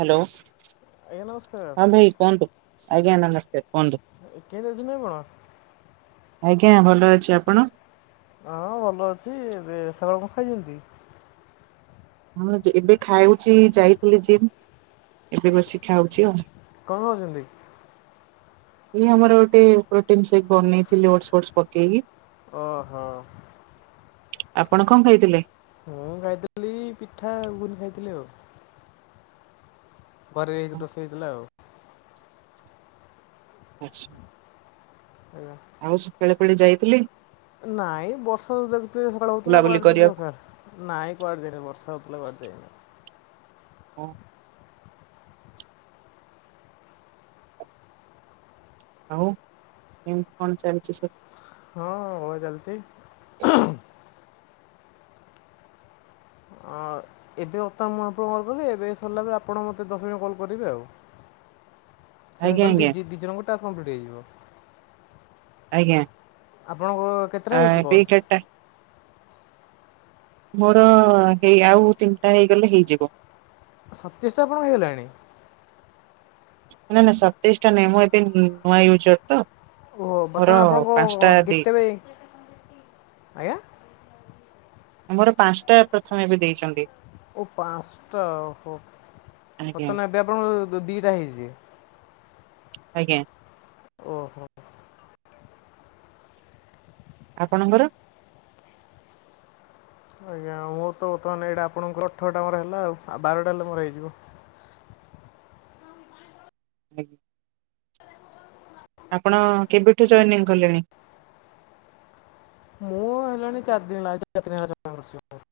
Hello ଆଜ୍ଞା ନମସ୍କାର ହଁ ଭାଇ କୁହନ୍ତୁ। ଆଜ୍ଞା ନମସ୍କାର। କୁହନ୍ତୁ କିଏ ଧରିଚନ୍ତି ଆପଣ? ଆଜ୍ଞା ଭଲ ଅଛି ଆପଣ? ହଁ ଭଲ ଅଛି ଏବେ ସାର ଆପ ଖାଇଛନ୍ତି। ହଁ ଏବେ ଖାଉଛି ଯାଇଥିଲି ଯିମ ଏବେ ବସିକି ଖାଉଛି ଆଉ। କଣ କହୁଛନ୍ତି? ଇ ଆମର ଗୋଟେ ପ୍ରୋଟିନ ସେକ୍ ବନେଇଥିଲି ଓର୍ସ ଫର୍ସ ପକେଇକି। ଓହୋ ଆପଣ କଣ ଖାଇଥିଲେ? ମୁଁ ଖାଇଥିଲି ପିଠା ଘୁଗୁନି ଖାଇଥିଲି ଆଉ। ଗରେ ଏଇକି ରୋଷେଇ ହେଇଥିଲା ଆଉ। ଆଚ୍ଛା। ଆଜ୍ଞା ଆଉ ସେ ପେଳେ ପେଳେ ଯାଇଥିଲି କି? ନାଇଁ ବର୍ଷା ତ ଦେଖୁଥିବେ ସକାଳୁ ହଉଥିଲା ବୁଲାବୁଲି କୁଆଡେ ଯିବୁ କରିବାକୁ? ଏଉଖା। ନାଇଁ କୁଆଡେ ଯାଇନି ବର୍ଷା ହଉଥିଲା କୁଆଡେ ଯାଇନି। ଅ‌। ଆଉ କେମିତି କଣ ଚାଲିଚି ସବୁ। ହଁ ଭଲ ଚାଲିଚି। [inaudible] ଅ ଏବେ ଅତା ମୁଁ ଆପଣଙ୍କୁ କଲ୍ କଲି ଏବେ ସରିଲା ପରେ ଆପଣ ମୋତେ ଦଶ ଜଣ କଲ୍ କରିବେ ଆଉ। ସେ ଆଜ୍ଞା କଲେ ଦି ଆଜ୍ଞା ଦି ଦି ଜଣଙ୍କୁ ଟାସ୍କ କଂପ୍ଲିଟ୍ ହେଇଯିବ। ଆଜ୍ଞା। ଆପଣଙ୍କ କେତେଟା ହେଇଛି ଏବେ କଲ୍? ଏଗାରଟା ମୋର ହେଇ ଆଉ ତିନିଟା ହେଇଗଲେ ହେଇଯିବ। ସତେଇସ୍ଟା ଆପଣ ହେଇଗଲାଣି? ନା ନା ସତେଇଶ୍ ଟା ନୁହଁ ମୁଁ ଏବେ ନୂଆ ୟୁଜର ତ। ଓ ମୋର ବର୍ତ୍ତମାନ ପାଞ୍ଚଟା ଆପଣଙ୍କ ଦେଇ ଗୀତ ରେ ଆଜ୍ଞା? ଆମର ପାଞ୍ଚଟା ପ୍ରଥମେ ଏବେ ଦେଇଛନ୍ତି। ଓ ପାଞ୍ଚଟା ଓହୋ ଆଜ୍ଞା ବର୍ତ୍ତମାନ ଏବେ ଆପଣ ଦ ଦିଟା ହେଇଛି। ଆଜ୍ଞା। ଓହୋ ଆପଣଙ୍କର? ଆଜ୍ଞା ମୋର ତ ବର୍ତ୍ତମାନ ଏଇଟା ଆପଣଙ୍କର ଅଠରଟା ମୋର ହେଲା ଆଉ ବାରଟା ହେଲେ ମୋର ହେଇଯିବ। ଆଜ୍ଞା। ଆପଣ କେବେଠୁ ଜଏନିଙ୍ଗି କଲେଣି? ମୁଁ ହେଲାଣି ଚାରି ଦିନ ହେଲା ଚାରିଦିନ ହେଲା ଜଏନିଙ୍ଗ କରିଛି।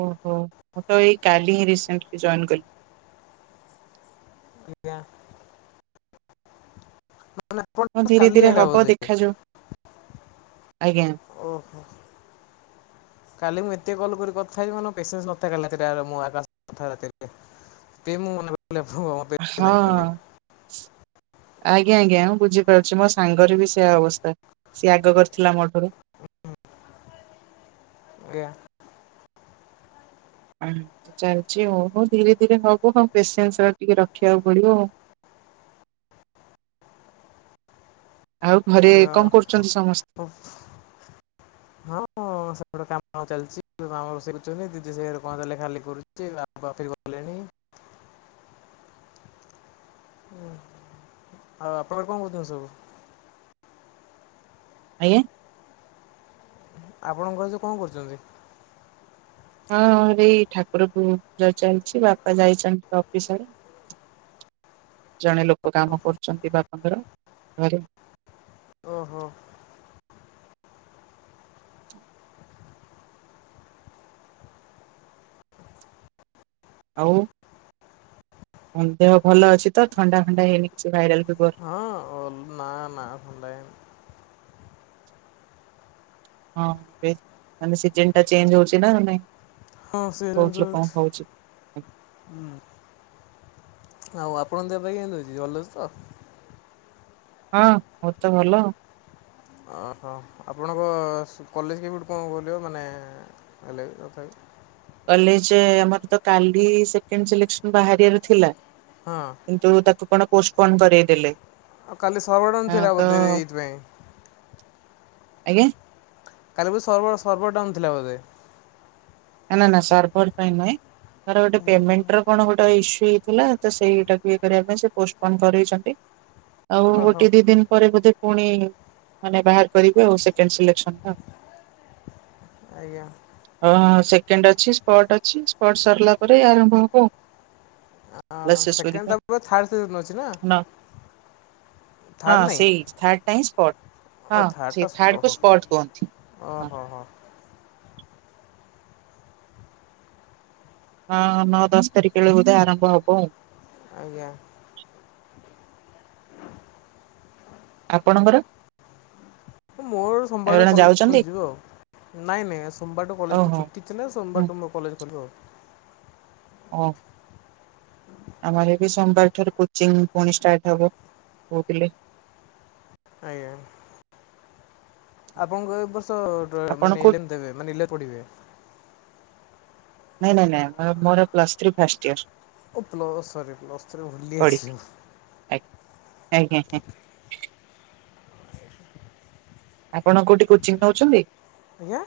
ଓହୋ ମୁଁ ତ ଏଇ କାଲି ରିସେଣ୍ଟିଲି ଜଏନ କଲି। ଆଜ୍ଞା। [unintelligible] ହଁ ଧୀରେ ଧୀରେ ଆଇଲା ହବ ବୋଧେ ଦେଖାଯାଉ ଆଜ୍ଞା। ଓହୋ। କାଲି ମୁଁ ଏତେ କଲ୍ କରି କଥା ହେଇଛି ମାନେ ମୋ ପେସେନ୍ସ ନଥାଏ କାଲି ରାତିଟା ମୁଁ ଆଉ କା କଥା ହେବାକୁ ରାତିରେ। ଟି ମୁଁ [unintelligible] ଭୁଅ। ହଁ। ଆଜ୍ଞା ଆଜ୍ଞା ମୁଁ ବୁଝିପାରୁଛି ମୋ ସାଙ୍ଗର ବି ସେୟା ଅବସ୍ଥା। ସିଏ ଆଗ କରିଥିଲା ମୋ ଠାରୁ। [unintelligible] ଆଜ୍ଞା। ଉଁ ଚାଲିଚି ଆଉ ହଉ ଧୀରେ ଧୀରେ ହବ ହଁ ପେସେନ୍ସ ର ଟିକେ ରଖିବାକୁ ପଡିବ ଆଉ। ଆଉ ଘରେ କଣ ଆଜ୍ଞା କରୁଚନ୍ତି ସମ ହଁ ସେ ପେଟ କାମ ଚାଲିଛି ମାମ ରୋଷେଇ କରୁଛନ୍ତି ଦିଦି ସେଘରେ କଣ ଲେଖା ଲେଖି କରୁଛି ବାପା କଫି ଗଲେଣି। ଉଁ ଆଉ ଆପଣ କଣ କରୁଛନ୍ତିି ସବୁ? ଆଜ୍ଞା? ଆପଣଙ୍କର ଘରେ ସବୁ କଣ କରୁଛନ୍ତି? ହଁ ରି ଠାକୁରକୁ ପୁଜା ଚାଲିଛି ବାପା ଯାଇଛନ୍ତି ଅଫିସ୍ ଆଡେ। ଜଣେ ଲୋକ କାମ କରୁଛନ୍ତି ବାପାଙ୍କର ଘରେ। ଓହୋ। ଆଉ? ହ ଦେହ ଭଲ ଅଛି ତ ଥଣ୍ଡା ଫଣ୍ଡା ହେଇନି କିଛି ଭାଇରାଲ ଫିବର? ହଁ ଓଲ ନାଁ ନାଁ ଭଲ ଲାଗେନି। ହଁ ଏବେ ମାନେ ସିଜନଟା ଚେଞ୍ଜ ହଉଛି ନା ମାନେ ହଁ ବହୁତ୍ ଲୋକ ହଉଚି। ହୁଁ। ଆଉ ଆପଣ ଦେହ ପାଇଁ କେମିତି ଅଛି ଭାଲ ତ? ହଁ ମୋ ତ ଭଲ। ଓ ହ ଆପଣଙ୍କ କଲେଜ କେବେଠୁ କ'ଣ ଖୁଲିବ ମାନେ ହେଲେ ବି ତଥାପି? କଲେଜ ଆମର ତ କାଲି ସେକେଣ୍ଡ ସିଲେକ୍ସନ ବାହାରିବାର ଥିଲା। ହଁ କିନ୍ତୁ ତାକୁ କ'ଣ ପୋଷ୍ଟପୋନ୍ କରେଇଦେଲେ। ଆଉ କାଲି ସରବର ଡାଉନ୍ ହଁ ଥିଲା ତ ବୋଧେ ଏଇଥିପାଇଁ। ଆଜ୍ଞା। କାଲି ବୁଧେ ସର୍ଭର୍ ସର୍ଭର ଡ଼ାଉନ୍ ଥିଲା ବୋଧେ। ନା ନା ନା ସର୍ଭର ପାଇଁ ନୁହେ। ତାର ଗୋଟେ ପେମେଣ୍ଟ ର କ'ଣ ଗୋଟେ ଇସ୍ୟୁ ହେଇଥିଲା ତ ସେଇଟାକୁ ଇଏ କରିବା ପାଇଁ ସେ ପୋଷ୍ଟପୋନ୍ କରେଇଛନ୍ତି। ଆଉ ଓହୋ ଗୋଟେ ଦି ଦିନ ପରେ ବୋଧେ ପୁଣି ମାନେ ବାହାର କରିବେ ଆଉ ସେକେଣ୍ଡ ସିଲେକସନ ଟା। ଆଜ୍ଞା ଓ ସେକେଣ୍ଡ ଅଛି ସ୍ପଟ ଅଛି ସ୍ପଟ ସରିଲା ପରେ ଆରମ୍ଭ ହବ। ଓୋ କ୍ଲାସେସ୍ କରିବା। ସେକେଣ୍ଡ ତା ଥାର୍ଡ ଅଛି ନା। ହଁ ଥାର୍ଡ଼ ନାହିଁ ସେଇ ଥାର୍ଡ ଟା ହଁ ସ୍ପଟ ହଁ ସେ ଥାର୍ଡ କୁ ସ୍ପଟ କୁହନ୍ତି। ଓ ହଁ ହୋ ହୋ। ହଁ ନଅ ଦଶ ତାରିଖ ବେଳେ ବଧେ ଆରମ୍ଭ ହବ। ଆଜ୍ଞା। ଆପଣଙ୍କର? ମୋର ସୋମବାରଠୁ ଆପଣ କଲେଜ ଯାଉଛନ୍ତି ଖୋଲିଯିବ ଆଉ ନାଇଁ ନାଇଁ ସୋମବାରଠୁ କଲେଜ ଓହୋ। ଛୁଟି। ନା ହୁଁ ସୋମବାର ମୁଁ କଲେଜ ଖଲିବ ଆଉ। ଓ। ଆମର ବି ସୋମବାର ଠାରୁ କୋଚିଂ ପୁଣି ଷ୍ଟାର୍ଟ ହବ କହୁଥିଲେ। ଆଜ୍ଞାା। ଆପଣଙ୍କୁ ଏ ବର୍ଷ ଆପଣ ମାନେ କୋଉ ଇଲେ ଦେବେ ମାନେଲେ ପଡ଼ିବେ। ନାଇଁ ନାଇଁ ନାଇଁ ମୋର ପ୍ଲସ ଥ୍ରୀ ଫାଷ୍ଟ ଇୟର। ଓ ପ୍ଲସ୍ ସରି ପ୍ଲସ୍ ଥ୍ରୀ ଭୁଲି ପଢିବି ଯାଇଥିଲି ମୁଁ। ଆଜ୍ଞା ଆଜ୍ଞା ହଁ। ଆପଣ କୋଉଠି କୋଚିଂ ନଉଛନ୍ତି? ଆଜ୍ଞା।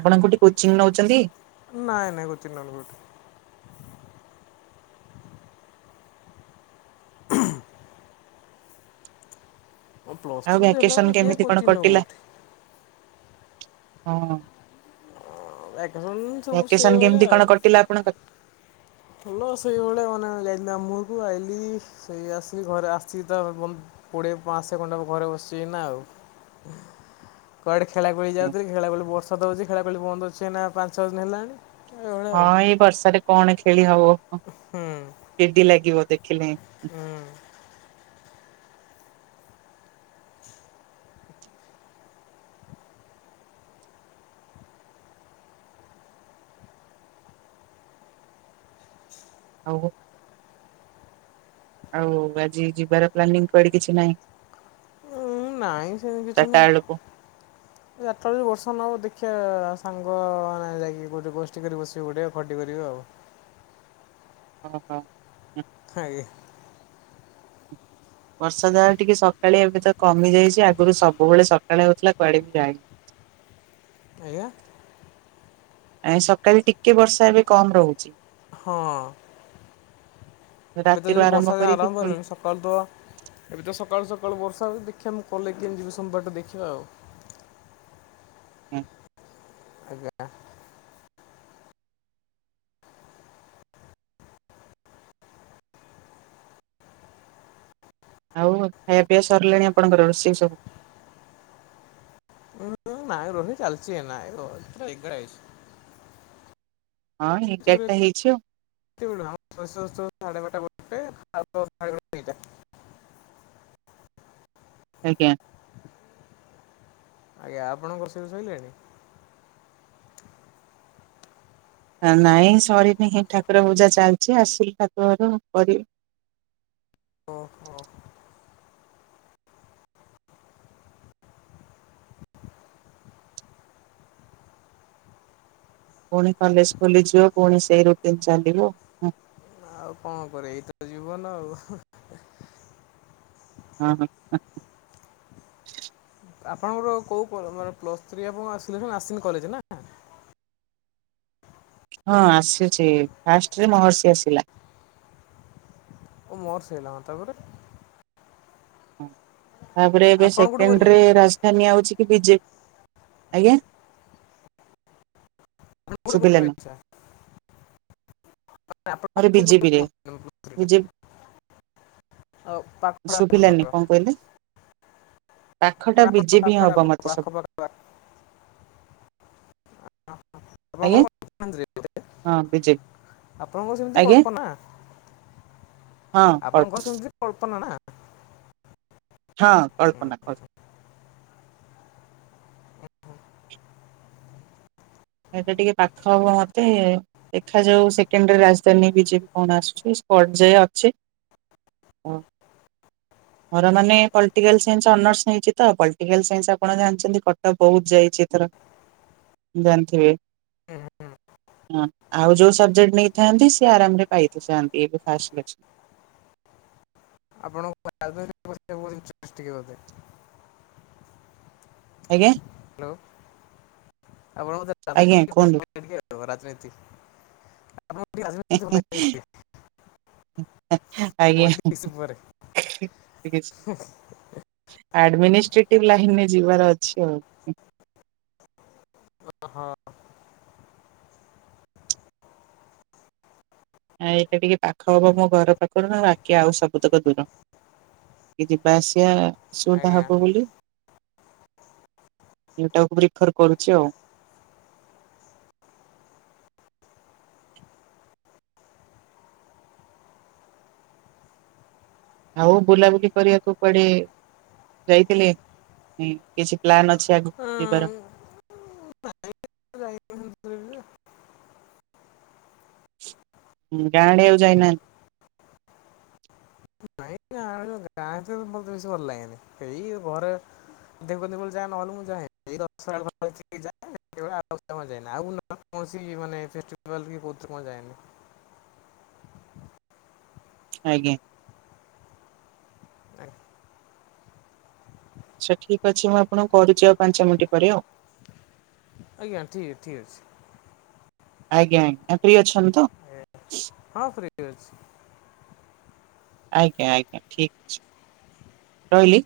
ଆପଣ କୋଉଠି କୋଚିଂ ନଉଛନ୍ତି? ନାଇଁ ନାଇଁ କୋଉଠି? ପ୍ଲସ୍ ଆଉ ଥ୍ରୀ ହେଲା ଭ୍ୟାକେସନ ମାନେ କିଏ କେମିତି କ'ଣ କୋଚିଂ ନବ କଟିଲା କୋଉଠି। ହଁ ବ୍ୟାକଗ୍ରାଉଣ୍ଡ ସବୁ ଭ୍ୟାକେସନ ସେଇଭଳିଆ କେମତି ଆଉ। କ'ଣ କଟିଲା ଆପଣଙ୍କର? ଭଲ ସେଇଭଳିଆ ମାନେ ଯାଇଥିଲି ଆମୁରକୁ ଆଇଲିି ସେଇ ଆସିକି ଘରେ ଆସିକି ତ କୋଡ଼ିଏ ମାସେ ଖଣ୍ଡେ ହବ ଘରେ ବସିବି ଏଇନା ଆଉ। କୁଆଡେ ଖେଳା ଖୁଳି ଯାଉଥିଲି ଖେଳା ଖୋଳି ବର୍ଷା ତ ହଉଚି ଖେଳା ଖେଳି ବନ୍ଦ ଅଛି ଏଇନା ପାଞ୍ଚ ଛଅଦିନ ହେଲାଣି। ଏଇଭଳିଆ ଆଉ ହଁ ଏ ବର୍ଷାରେ କ'ଣ ଖେଳି ହବ ହୁଁ ଚିଡି ଲାଗିବ ଦେଖିଲେ। ହୁଁ ଆଉ ଆଉ ଆଜି ଯିବାର ପ୍ଲାନିଙ୍ଗ କୁଆଡେ କିଛି ନାହିଁ। ଉଁ ନାଇଁ ସେମିତି କିଛି ଚାରିଟା ନାଇଁ ବେଳକୁ ଚାରଟା ବେଳେ ବର୍ଷା ନହବ ଦେଖିଆ ସାଙ୍ଗମାନେ ଯାଇକି ଗୋଟେ ଗୋଷ୍ଠୀ କରି ବସିବୁ ଗୋଟେ ଖଟି କରିବେ ଆଉ। ଓହୋ ଆଜ୍ଞା ବର୍ଷା ଯା ହଉ ଟିକେ ସକାଳିଆ ଏବେ ତ କମି ଯାଇଛି ଆଗୁରୁ ସବୁବେଳେ ସକାଳେ ହଉଥିଲା କୁଆଡେ ବି ଯାଇନି। ଆଜ୍ଞା ଆ ସକାଳେ ଟିକେ ବର୍ଷା ଏବେ କମ୍ ରହୁଚି। ହଁ ଏବେ ତ ରାତିରୁ ଯାଏ ବର୍ଷା ତ କରିକି ଆରମ୍ଭ ପୁଣି ହେଲାଣି ସ କରିଦବ ଏବେ ତ ସକାଳୁ ସକାଳୁ ବର୍ଷା ହଉଚି ଦେଖିଆ ମୁଁ କଲେକ୍ କେମିତି ଯିବି ସୋମବାର ଟୁ ଦେଖିବା ଆଉ ହୁଁ। ଆଜ୍ଞା। ଆଉ ଖାଇବା ପିଇଆ ସରିଲାଣି ଆପଣଙ୍କର ରୋଷେଇ ସବୁ? [unintelligible] ହଁ ଏଗାର୍ ଟା ହେଇଚି ଆଉ। [unintelligible] ସାଢେ ବାରଟା ଗୋଟେ [unintelligible] ଖାଇଲା ବଳକୁ ଦି ଟା। ଆଜ୍ଞା। ଆଜ୍ଞା ଆପଣଙ୍କ ରୋଷେଇ ସଇଲାଣି? ନାଇଁ ସରିନି ହିଁ ଠାକୁର ପୂଜା ଚାଲିଚି ଆସିଲି ଠାକୁର ଘରୁ କରିବି। ଓହୋ ପୁଣି କଲେଜ୍ ଖୋଲିଯିବ ପୁଣି ସେଇ ରୁଟିନ୍ ଚାଲିବ। ଆଉ କଣ କରିଆ ଏଇତ ଜିବ -ବନ ଆଉ। ହଁ- ଆପଣଙ୍କର କଉ କ- ମାନେ ପ୍ଲସ୍ ଥ୍ରୀ ହବ ସିଲେକ୍ସନ୍ ଆସିନି କଲେଜ ନାଁ? ହଁ ଆସିଚି ଫାଷ୍ଟ୍ ରେ ମହର୍ଷି ଆସିଲା। ଓ ମହର୍ଷି ଅଆଇଲା ଅଁ- ତାପରେ ତାପରେ ଏବେ ଆପଣ କୋଉଠି ସେକେଣ୍ଡ୍ ରେ କରିଛନ୍ତି ରାଜଧାନୀ ଆଉଚି କି ବିଜେ- ଆଜ୍ଞା। ଆପଣ କୋଉଠି କରିବେ ଶୁବିଲାନି। ଇଚ୍ଛା ଆପଣ ମୋର କୋଉଠି କରୁଛନ୍ତି ବିଜେପି ରେ ପ୍ଲସ୍ ଥ୍ରୀଟା ବିଜେ [unintelligible] ଶୁଭିଲାନି କଣ କହିଲେ ପାଖଟା ମାନେ ଆପଣଙ୍କ ବିଜେପି ପାଖଟା ହବ ମତେ ସବୁ [inaudible] ଆଜ୍ଞା କଳ୍ପନାନ୍ଦ୍ରୀ। ହଁ ବିଜେ ଆପଣଙ୍କର ସେମିତି କଳ୍ପନା ହଁ କଳ୍ପ- ଆପଣଙ୍କର ସେମିତି କଳ୍ପନା ନା? ହଁ ହୁଁ, କଳ୍ପନା କଳ୍ ଏଟା ଟିକେ ପାଖ ହବ ମତେ ଦେଖାଯାଉ ସେକେଣ୍ଡ୍ ରେ ରାଜଧାନୀ ବିଜେ- କଣ ଆସୁଚି ସ୍ପଟ୍ ଯାଏ ଅଛି ହଁ। ମୋର ମାନେ ପଲ୍ଟିକାଲ୍ ସାଇନ୍ସ୍ ଅନର୍ସ ନେଇଚି ତ ପଲ୍ଟିକାଲ୍ ସାଇନ୍ସ୍ ଆପଣ ଜାଣିଚନ୍ତି କଟକ ବହୁତ୍ ଯାଇଚି ଏଥର। ଜାଣିଥିବେ। ହୁଁ। ହଁ ଆଉ ଯଉ ସବଜେକ୍ଟ୍ ନେଇଥାନ୍ତି ସେ ଆରାମ୍ ରେ ପାଇଥାନ୍ତି ଏବେ [unintelligible] ଆପଣ [unintelligible] ବୋଧେ। ଆଜ୍ଞା- ହାଲୋ ଆପଣ ମତେ ଆଜ୍ଞା [unintelligible] କୁହନ୍ତୁ ତମ ରାଜନୀତି। ଆପଣ [unintelligible] [inaudible] ହିଁ -ହିଁ ଆଜ୍ଞା। ପଲିଟିକ୍ସ ଉପରେ ଆଡମିନିଷ୍ଟିଟିଭ୍ ଲାଇନ୍ ରେ ଯିବାର ଅଛି ଆଉ। ଓ-ହଁ। ଆ ଏଇଟା ଟିକେ ପାଖ ହବ ମୋ ଘର ପାଖରୁ ନା ବାକି ଆଉ ସବୁତକ ଦୂର। କି ଯିବା ଆସିବା ଅସୁବିଧା ଆଜ୍ଞା ହବ ବୋଲି ଏଟାକୁ ରିଫର୍ କରୁଚି ଆଉ। ଆଉ ବୁଲାବୁଲି କରିବାକୁ ପଡେ ଯାଇଥିଲେ ଉଁ -କିଛି ପ୍ଲାନ୍ ଅଛି ଆଗକୁ ଯିବାର? ନାଇଁ ଗାଁ ହୁଁ- ଗାଁ ଆଡେ ଆଉ ଯାଇନାହାନ୍ତି। ନାଁ [unintelligible] ମତେ ବେଶୀ ଭଲ ଲାଗେନି, ଏଇ ଘରେ ଦେଖନ୍ତଳେ ଯାଏ ନହେଲେ ମୁଁ ଯାଏନି ଆଉ [unintelligible] କୌଣସି ମାନେ ଫେଷ୍ଟିଭାଲ କି କୋଉଥିରେ କଣ ଯାଏନି। ଆଜ୍ଞା। ଆ ଆଛା ଠିକ ଅଛି ମୁଁ ଆପଣଙ୍କୁ କରୁଛି ଆଉ ପାଞ୍ଚ ମିନିଟ୍ ପରେ ଆଉ। ଆଜ୍ଞା ଠିକ ଅଛି ଠିକ ଅଛି। ଆଜ୍ଞା ଆଜ୍ଞା ଫ୍ରି ଅଛନ୍ତି ତ? ହଁ ଫ୍ରି ଅଛି ଆଜ୍ଞା ଆଜ୍ଞା ଠିକ ଅଛି। [inaudible] ରହିଲି।